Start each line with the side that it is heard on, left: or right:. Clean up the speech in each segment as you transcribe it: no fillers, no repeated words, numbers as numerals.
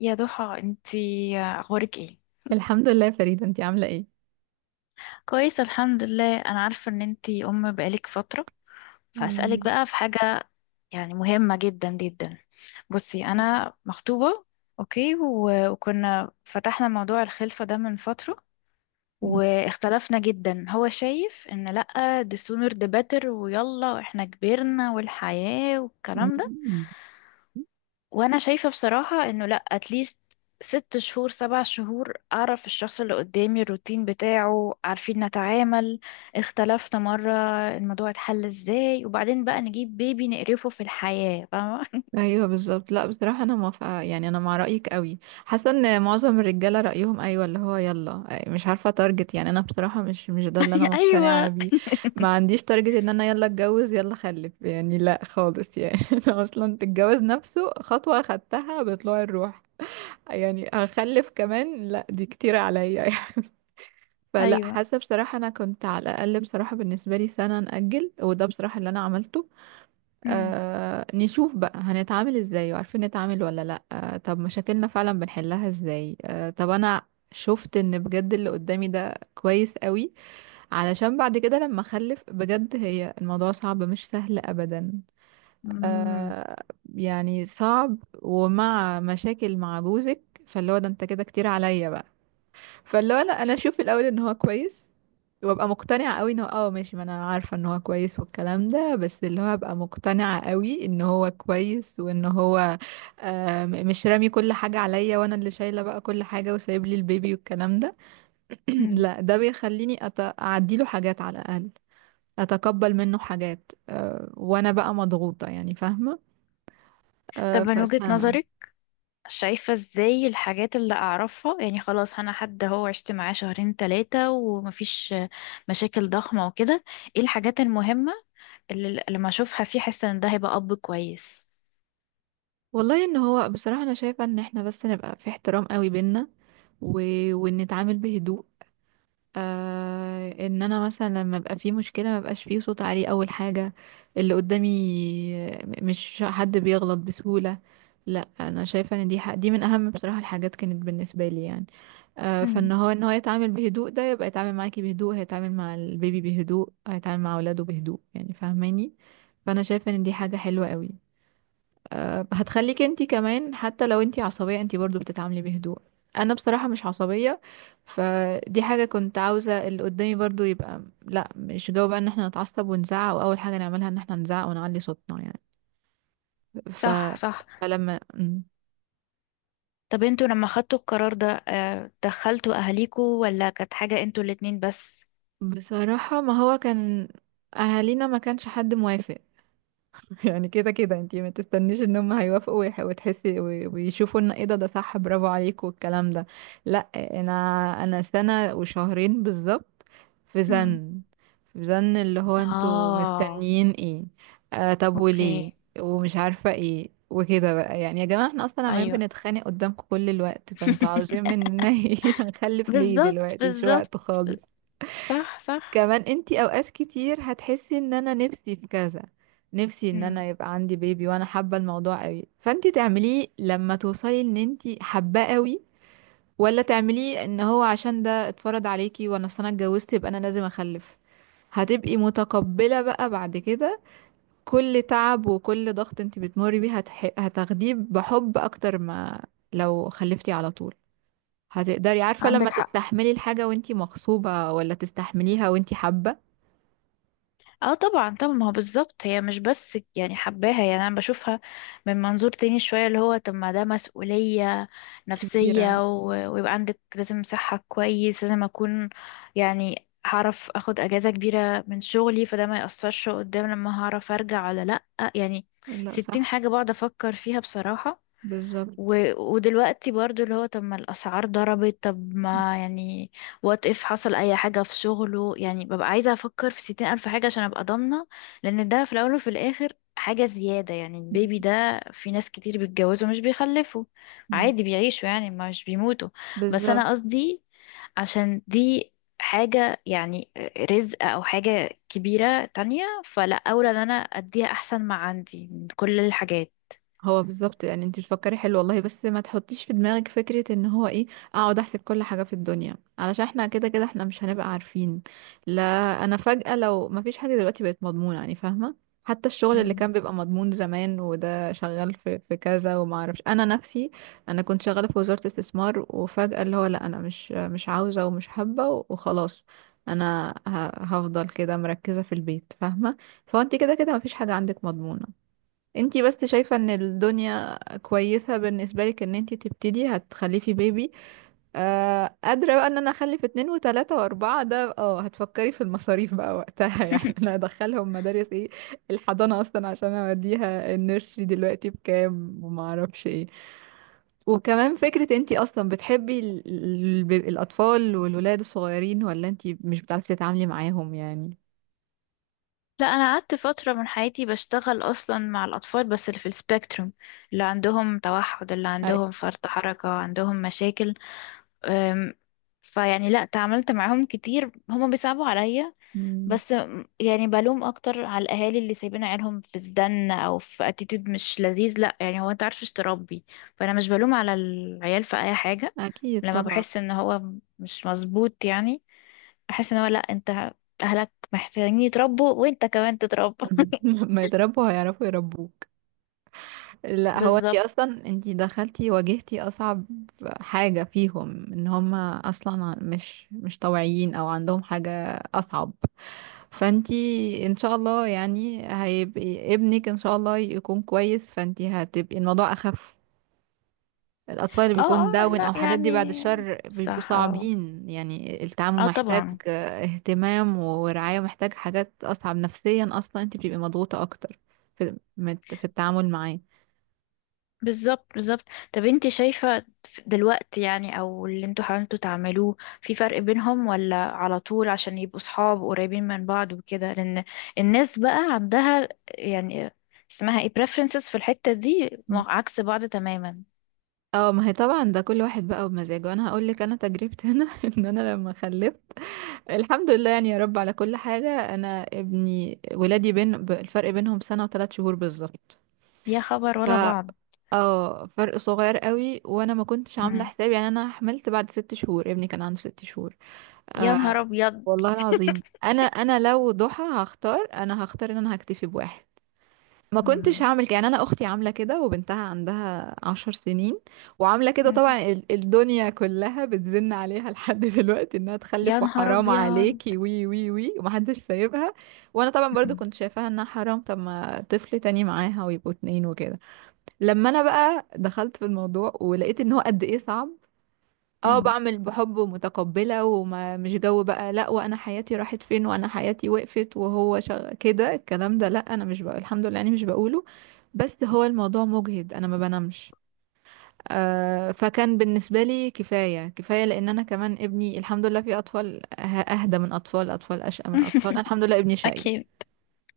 left: يا ضحى انتي اخبارك ايه؟
right: الحمد لله يا فريدة، انتي عاملة ايه؟
left: كويس الحمد لله. انا عارفه ان انتي ام بقالك فتره، فاسالك بقى في حاجه يعني مهمه جدا جدا. بصي، انا مخطوبه، اوكي، و- وكنا فتحنا موضوع الخلفه ده من فتره واختلفنا جدا. هو شايف ان لأ، the sooner the better، ويلا احنا كبرنا والحياه والكلام ده.
right: مم.
left: وانا شايفة بصراحة انه لا، اتليست ست شهور سبع شهور اعرف الشخص اللي قدامي، الروتين بتاعه، عارفين نتعامل، اختلفنا مرة الموضوع اتحل ازاي، وبعدين بقى نجيب بيبي نقرفه في الحياة، فاهمة؟
right: ايوه، بالظبط. لا، بصراحة انا موافقة، يعني انا مع رأيك قوي. حاسة ان معظم الرجالة رأيهم ايوه، اللي هو يلا، مش عارفة تارجت. يعني انا بصراحة مش ده اللي انا مقتنعة
left: ايوه،
right: بيه. ما عنديش تارجت ان انا يلا اتجوز يلا خلف، يعني لا خالص يعني. انا اصلا الجواز نفسه خطوة خدتها بطلوع الروح، يعني هخلف كمان؟ لا دي كتير عليا. فلا،
left: ايوه.
right: حاسه بصراحه انا كنت على الاقل بصراحه بالنسبه لي سنه ناجل، وده بصراحه اللي انا عملته.
left: مم.
right: نشوف بقى هنتعامل ازاي، وعارفين نتعامل ولا لا، طب مشاكلنا فعلا بنحلها ازاي، طب انا شفت ان بجد اللي قدامي ده كويس قوي، علشان بعد كده لما اخلف بجد هي الموضوع صعب، مش سهل ابدا.
left: مم.
right: آه، يعني صعب ومع مشاكل مع جوزك. فاللي هو ده انت كده كتير عليا بقى. فاللي هو انا اشوف الاول ان هو كويس، وابقى مقتنعه قوي ان هو اه ماشي، ما انا عارفه ان هو كويس والكلام ده، بس اللي هو ابقى مقتنعه قوي ان هو كويس، وان هو آه، مش رامي كل حاجه عليا وانا اللي شايله بقى كل حاجه وسايب لي البيبي والكلام ده.
left: مم.
right: لا ده بيخليني اعديله حاجات على الاقل، اتقبل منه حاجات. أه وانا بقى مضغوطه يعني، فاهمه؟
left: طب
right: أه،
left: من وجهة
right: فسنه.
left: نظرك، شايفة ازاي الحاجات اللي اعرفها؟ يعني خلاص انا حد هو عشت معاه شهرين ثلاثة ومفيش مشاكل ضخمة وكده. ايه الحاجات المهمة اللي لما اشوفها فيه احس ان ده هيبقى اب كويس؟
right: والله ان هو بصراحه انا شايفه ان احنا بس نبقى في احترام قوي بينا، و... ونتعامل بهدوء. آه، ان انا مثلا لما ابقى في مشكله ما بقاش فيه صوت عالي، اول حاجه اللي قدامي مش حد بيغلط بسهوله. لا انا شايفه ان دي حق دي من اهم بصراحه الحاجات كانت بالنسبه لي يعني. آه،
left: امم.
right: فان هو، ان هو يتعامل بهدوء، ده يبقى يتعامل معاكي بهدوء، هيتعامل مع البيبي بهدوء، هيتعامل مع اولاده بهدوء، يعني فاهماني؟ فانا شايفه ان دي حاجه حلوه قوي. آه، هتخليك انتي كمان حتى لو انتي عصبية انتي برضو بتتعاملي بهدوء. انا بصراحة مش عصبية. فدي حاجة كنت عاوزة اللي قدامي برضو يبقى، لا مش جو بقى ان احنا نتعصب ونزعق، واول حاجة نعملها ان احنا نزعق ونعلي صوتنا يعني. ف...
left: صح، صح.
right: فلما مم.
left: طب انتوا لما خدتوا القرار ده، آه، دخلتوا اهاليكوا، ولا كانت حاجة انتوا الاتنين بس؟
right: بصراحة ما هو كان اهالينا ما كانش حد موافق. يعني كده كده انتي ما تستنيش ان هم هيوافقوا وتحسي ويشوفوا ان ايه ده، ده صح برافو عليك والكلام ده. لا انا، انا سنة وشهرين بالظبط في
left: امم.
right: زن، في زن اللي هو انتوا
left: اه.
right: مستنيين ايه؟ آه طب وليه؟
left: اوكي.
right: ومش عارفة ايه وكده بقى، يعني يا جماعة احنا اصلا عمالين
left: ايوه.
right: بنتخانق قدامكم كل الوقت، فانتوا عاوزين مننا ايه؟ هنخلف ليه
left: بالظبط،
right: دلوقتي؟ مش
left: بالظبط.
right: وقت خالص.
left: صح، صح.
right: كمان انتي اوقات كتير هتحسي ان انا نفسي في كذا، نفسي ان
left: امم.
right: انا يبقى عندي بيبي وانا حابة الموضوع قوي، فانتي تعمليه لما توصلي ان انتي حباه قوي، ولا تعمليه ان هو عشان ده اتفرض عليكي، وانا أصل انا اتجوزت يبقى انا لازم اخلف. هتبقي متقبلة بقى بعد كده كل تعب وكل ضغط انتي بتمري بيه، هتاخديه بحب اكتر ما لو خلفتي على طول. هتقدري، عارفة، لما
left: عندك حق.
right: تستحملي الحاجة وانتي مغصوبة، ولا تستحمليها وانتي حابة.
left: اه طبعا، طبعا. ما هو بالظبط، هي مش بس يعني حباها، يعني انا بشوفها من منظور تاني شوية، اللي هو طب ما ده مسؤولية
right: كبيرة.
left: نفسية، و- ويبقى عندك لازم صحة كويس، لازم اكون يعني هعرف اخد اجازة كبيرة من شغلي، فده ما يأثرش قدام، لما هعرف ارجع ولا لأ يعني.
right: لا
left: ستين
right: صح.
left: حاجة بقعد افكر فيها بصراحة. و...
right: بالظبط،
left: ودلوقتي برضو اللي هو طب ما الأسعار ضربت، طب ما يعني وات اف حصل أي حاجة في شغله يعني، ببقى عايزة أفكر في ستين ألف حاجة عشان أبقى ضامنة. لأن ده في الأول وفي الآخر حاجة زيادة، يعني البيبي ده في ناس كتير بيتجوزوا مش بيخلفوا، عادي بيعيشوا يعني مش بيموتوا. بس
right: بالظبط.
left: أنا قصدي عشان دي حاجة يعني، رزق أو حاجة كبيرة تانية، فلا أولى إن أنا أديها أحسن ما عندي من كل الحاجات.
right: هو بالظبط يعني انت بتفكري حلو والله، بس ما تحطيش في دماغك فكرة ان هو ايه، اقعد احسب كل حاجة في الدنيا، علشان احنا كده كده احنا مش هنبقى عارفين. لا انا فجأة، لو ما فيش حاجة دلوقتي بقت مضمونة يعني، فاهمة؟ حتى الشغل اللي
left: مم.
right: كان بيبقى مضمون زمان، وده شغال في كذا وما اعرفش، انا نفسي انا كنت شغالة في وزارة استثمار، وفجأة اللي هو لا انا مش عاوزة ومش حابة وخلاص. انا هفضل كده مركزة في البيت، فاهمة؟ فانت كده كده ما فيش حاجة عندك مضمونة. انتي بس شايفة ان الدنيا كويسة بالنسبة لك، ان انتي تبتدي هتخلفي بيبي. آه قادرة بقى ان انا اخلف اتنين وتلاتة واربعة، ده اه هتفكري في المصاريف بقى وقتها. يعني انا هدخلهم مدارس ايه؟ الحضانة اصلا عشان اوديها النيرسري دلوقتي بكام وما اعرفش ايه. وكمان فكرة انتي اصلا بتحبي الاطفال والولاد الصغيرين ولا انتي مش بتعرفي تتعاملي معاهم يعني؟
left: لا، انا قعدت فتره من حياتي بشتغل اصلا مع الاطفال، بس اللي في السبيكتروم، اللي عندهم توحد، اللي
right: أي.
left: عندهم فرط حركه، عندهم مشاكل. أم، فيعني لا، تعاملت معاهم كتير، هما بيصعبوا عليا.
right: مم،
left: بس يعني بلوم اكتر على الاهالي اللي سايبين عيالهم في الزن او في اتيتيود مش لذيذ. لا يعني، هو انت عارفش تربي، فانا مش بلوم على العيال في اي حاجه.
right: اكيد
left: لما
right: طبعا.
left: بحس ان هو مش مظبوط يعني، احس ان هو لا، انت اهلك محتاجين يتربوا وانت كمان تتربى.
right: لما يتربوا هيعرفوا يربوك. لا هو انتي
left: بالظبط.
right: اصلا انتي دخلتي واجهتي اصعب حاجة فيهم، ان هما اصلا مش طوعيين او عندهم حاجة اصعب. فانتي ان شاء الله يعني هيبقى ابنك ان شاء الله يكون كويس، فانتي هتبقي الموضوع اخف. الأطفال اللي
left: اه،
right: بيكون
left: اه.
right: داون
left: لا
right: أو حاجات دي بعد
left: يعني،
right: الشر بيبقوا
left: صح، اه.
right: صعبين، يعني التعامل
left: اه
right: محتاج
left: طبعا.
right: آه، اهتمام ورعاية، محتاج حاجات أصعب نفسيا، أصلا أنت بتبقي مضغوطة أكتر في التعامل معاه.
left: بالظبط، بالظبط. طب انت شايفة دلوقتي يعني، او اللي انتوا حاولتوا تعملوه، في فرق بينهم ولا على طول عشان يبقوا صحاب قريبين من بعض وكده؟ لان الناس بقى عندها يعني اسمها ايه preferences في الحتة دي،
right: مم.
left: عكس بعض تماما.
right: اه ما هي طبعا ده كل واحد بقى ومزاجه. انا هقول لك انا تجربتي هنا. ان انا لما خلفت، الحمد لله يعني يا رب على كل حاجه، انا ولادي بين الفرق بينهم سنه وثلاث شهور بالظبط.
left: يا خبر،
right: ف
left: ولا بعض؟
right: اه فرق صغير قوي، وانا ما كنتش عامله
left: مم.
right: حسابي، يعني انا حملت بعد 6 شهور، ابني كان عنده 6 شهور.
left: يا
right: آه
left: نهار ابيض.
right: والله العظيم انا، لو ضحى هختار، انا هختار ان انا هكتفي بواحد. ما كنتش
left: مم.
right: هعمل كده، يعني انا اختي عامله كده وبنتها عندها 10 سنين وعامله كده.
left: مم.
right: طبعا الدنيا كلها بتزن عليها لحد دلوقتي انها
left: يا
right: تخلف،
left: نهار
right: وحرام
left: ابيض.
right: عليكي وي وي وي ومحدش سايبها. وانا طبعا برضو
left: مم.
right: كنت شايفاها انها حرام، طب ما طفل تاني معاها ويبقوا اتنين وكده. لما انا بقى دخلت في الموضوع ولقيت ان هو قد ايه صعب. اه،
left: مم.
right: بعمل بحب ومتقبلة وما مش جو بقى لا وانا حياتي راحت فين، وانا حياتي وقفت، وهو كده الكلام ده، لا انا مش بقى، الحمد لله يعني، مش بقوله. بس هو الموضوع مجهد، انا ما بنامش. آه فكان بالنسبة لي كفاية. كفاية لان انا كمان ابني، الحمد لله، في اطفال اهدى من اطفال، اطفال اشقى من اطفال، أنا الحمد لله ابني شقي.
left: اكيد.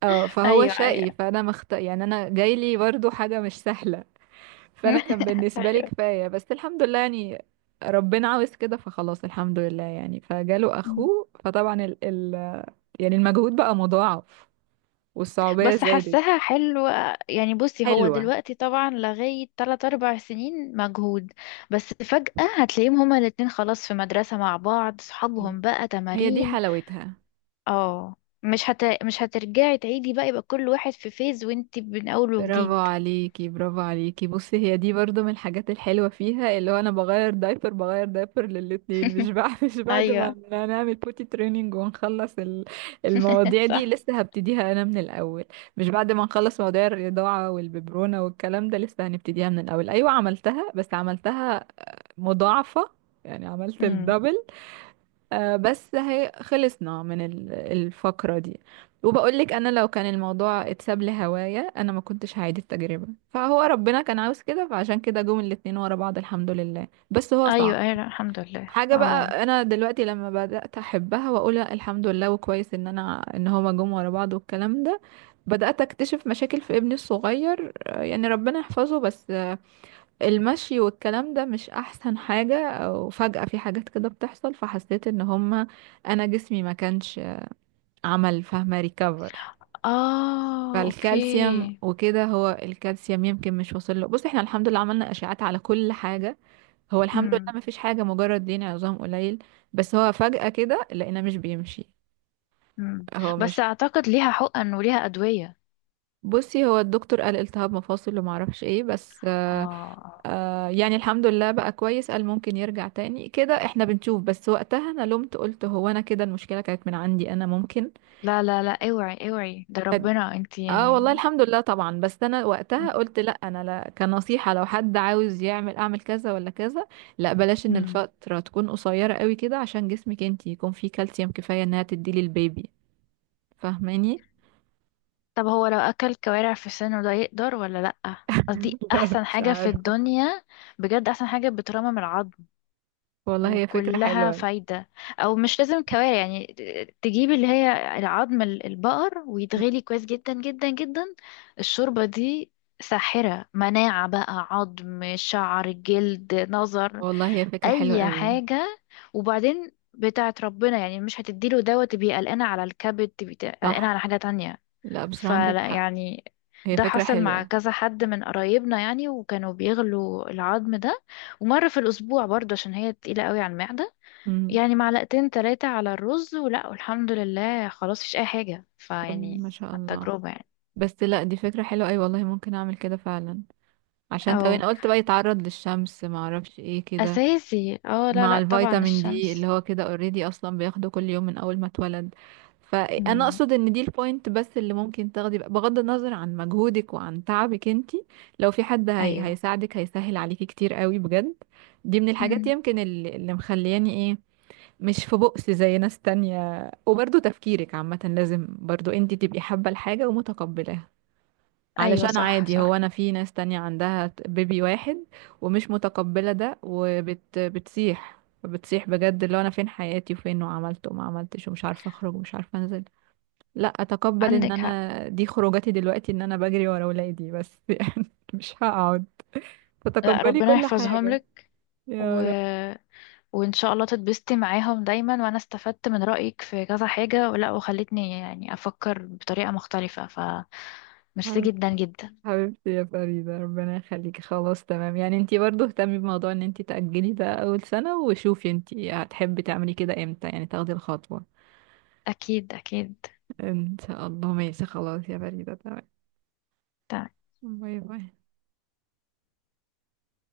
right: اه فهو
left: ايوه، ايوه.
right: شقي، فانا يعني انا جايلي برضو حاجة مش سهلة. فانا كان بالنسبه لي
left: ايوه.
right: كفايه، بس الحمد لله يعني ربنا عاوز كده فخلاص، الحمد لله يعني فجاله
left: مم.
right: اخوه. فطبعا ال ال يعني المجهود بقى مضاعف والصعوبيه
left: بس
right: زادت.
left: حاساها حلوة يعني. بصي، هو
right: حلوة.
left: دلوقتي طبعا لغاية 3 أربع سنين مجهود، بس فجأة هتلاقيهم هما الاتنين خلاص في مدرسة مع بعض، صحابهم
right: مم.
left: بقى،
right: هي دي
left: تمارين.
right: حلاوتها.
left: اه، مش هترجعي تعيدي بقى، يبقى كل واحد في فيز وانتي من أول
right: برافو
left: وجديد.
right: عليكي، برافو عليكي. بصي هي دي برضو من الحاجات الحلوة فيها، اللي هو انا بغير دايبر بغير دايبر للاتنين، مش بعد مش بعد ما
left: ايوه.
right: نعمل بوتي تريننج ونخلص المواضيع دي
left: صح.
right: لسه هبتديها انا من الاول. مش بعد ما نخلص مواضيع الرضاعة والببرونة والكلام ده لسه هنبتديها من الاول. ايوه عملتها، بس عملتها مضاعفة، يعني عملت
left: امم.
right: الدبل. آه، بس هي خلصنا من الفقرة دي. وبقولك أنا لو كان الموضوع اتساب لهوايا أنا ما كنتش هعيد التجربة. فهو ربنا كان عاوز كده فعشان كده جم الاتنين ورا بعض، الحمد لله، بس هو صعب
left: ايوه، ايوه. لا، الحمد لله،
right: حاجة.
left: اه.
right: بقى أنا دلوقتي لما بدأت أحبها وأقول لأ الحمد لله وكويس إن أنا إن هما جم ورا بعض والكلام ده، بدأت أكتشف مشاكل في ابني الصغير. آه، يعني ربنا يحفظه بس المشي والكلام ده مش احسن حاجة، وفجأة في حاجات كده بتحصل، فحسيت ان هما، انا جسمي ما كانش عمل، فاهمة، ريكفر.
left: اه. اوكي.
right: فالكالسيوم وكده، هو الكالسيوم يمكن مش واصل له. بص احنا الحمد لله عملنا اشعاعات على كل حاجة، هو الحمد
left: امم.
right: لله ما فيش حاجة، مجرد دين عظام قليل. بس هو فجأة كده لقينا مش بيمشي،
left: امم.
right: هو
left: بس
right: مش.
left: اعتقد ليها حقن وليها ادويه.
right: بصي هو الدكتور قال التهاب مفاصل وما اعرفش ايه، بس آه
left: اه
right: يعني الحمد لله بقى كويس، قال ممكن يرجع تاني كده احنا بنشوف. بس وقتها انا لومت، قلت هو انا كده المشكلة كانت من عندي، انا ممكن.
left: لا لا لا، اوعي اوعي، ده ربنا، انتي
right: اه والله
left: يعني.
right: الحمد لله طبعا، بس انا وقتها قلت، لا انا لا، كنصيحة لو حد عاوز يعمل، اعمل كذا ولا كذا، لا بلاش، ان
left: مم.
right: الفترة تكون قصيرة قوي كده عشان جسمك انتي يكون فيه كالسيوم كفاية انها تديلي البيبي، فاهماني؟
left: طب هو لو اكل كوارع في سنه ده يقدر ولا لأ؟ قصدي
right: لا
left: احسن
right: مش
left: حاجة في
right: عارفة.
left: الدنيا، بجد احسن حاجة بترمم العظم،
right: والله هي فكرة
left: وكلها
right: حلوة.
left: فايدة. او مش لازم كوارع، يعني تجيب اللي هي العظم البقر
right: مم.
left: ويتغلي كويس جدا جدا جدا. الشوربة دي ساحرة، مناعة بقى، عظم، شعر، جلد، نظر.
right: والله هي فكرة حلوة
left: اي
right: قوي.
left: حاجه. وبعدين بتاعت ربنا، يعني مش هتديله دوت تبقى قلقانه على الكبد، تبقى قلقانه
right: صح.
left: على حاجه تانية،
right: لا بصراحة عندك
left: فلا
right: حق،
left: يعني.
right: هي
left: ده
right: فكرة
left: حصل مع
right: حلوة.
left: كذا حد من قرايبنا يعني، وكانوا بيغلوا العظم ده ومره في الاسبوع برضه، عشان هي تقيله قوي على المعده.
right: مم.
left: يعني معلقتين ثلاثه على الرز ولا، والحمد لله خلاص مفيش اي حاجه،
right: طب
left: فيعني
right: ما شاء
left: على
right: الله.
left: التجربه يعني.
right: بس لا دي فكرة حلوة، أي والله ممكن أعمل كده فعلا. عشان طب
left: اه
right: أنا قلت بقى يتعرض للشمس ما أعرفش إيه كده،
left: اساسي، اه. لا
right: مع
left: لا، طبعا
right: الفيتامين دي
left: الشمس.
right: اللي هو كده اوريدي أصلا بياخده كل يوم من أول ما اتولد. فأنا
left: امم.
right: أقصد إن دي البوينت بس اللي ممكن تاخدي بقى، بغض النظر عن مجهودك وعن تعبك انتي. لو في حد
left: ايوه.
right: هيساعدك هيسهل عليكي كتير قوي بجد. دي من الحاجات
left: امم.
right: يمكن اللي مخلياني إيه، مش في بؤس زي ناس تانية. وبرضه تفكيرك عامة لازم برضه انتي تبقي حابة الحاجة ومتقبلاها،
left: ايوه،
right: علشان
left: صح،
right: عادي هو
left: صح.
right: انا في ناس تانية عندها بيبي واحد ومش متقبلة ده، بتسيح بتسيح بجد، اللي هو انا فين حياتي وفين وعملت وما عملتش ومش عارفة اخرج ومش عارفة انزل. لا اتقبل ان
left: عندك حق.
right: انا دي خروجاتي دلوقتي، ان انا بجري ورا ولادي بس. يعني مش هقعد،
left: لا،
right: فتقبلي
left: ربنا
right: كل
left: يحفظهم
right: حاجة.
left: لك. و...
right: يا
left: وان شاء الله تتبسطي معاهم دايما. وانا استفدت من رأيك في كذا حاجة، ولا وخلتني يعني افكر بطريقة مختلفة، ف ميرسي
right: رب.
left: جدا جدا.
right: حبيبتي يا فريدة، ربنا يخليكي. خلاص تمام، يعني انتي برضو اهتمي بموضوع ان انتي تأجلي ده اول سنة، وشوفي انتي هتحبي تعملي كده امتى، يعني تاخدي الخطوة.
left: اكيد، اكيد.
right: ان شاء الله، ماشي خلاص يا فريدة، تمام. باي باي.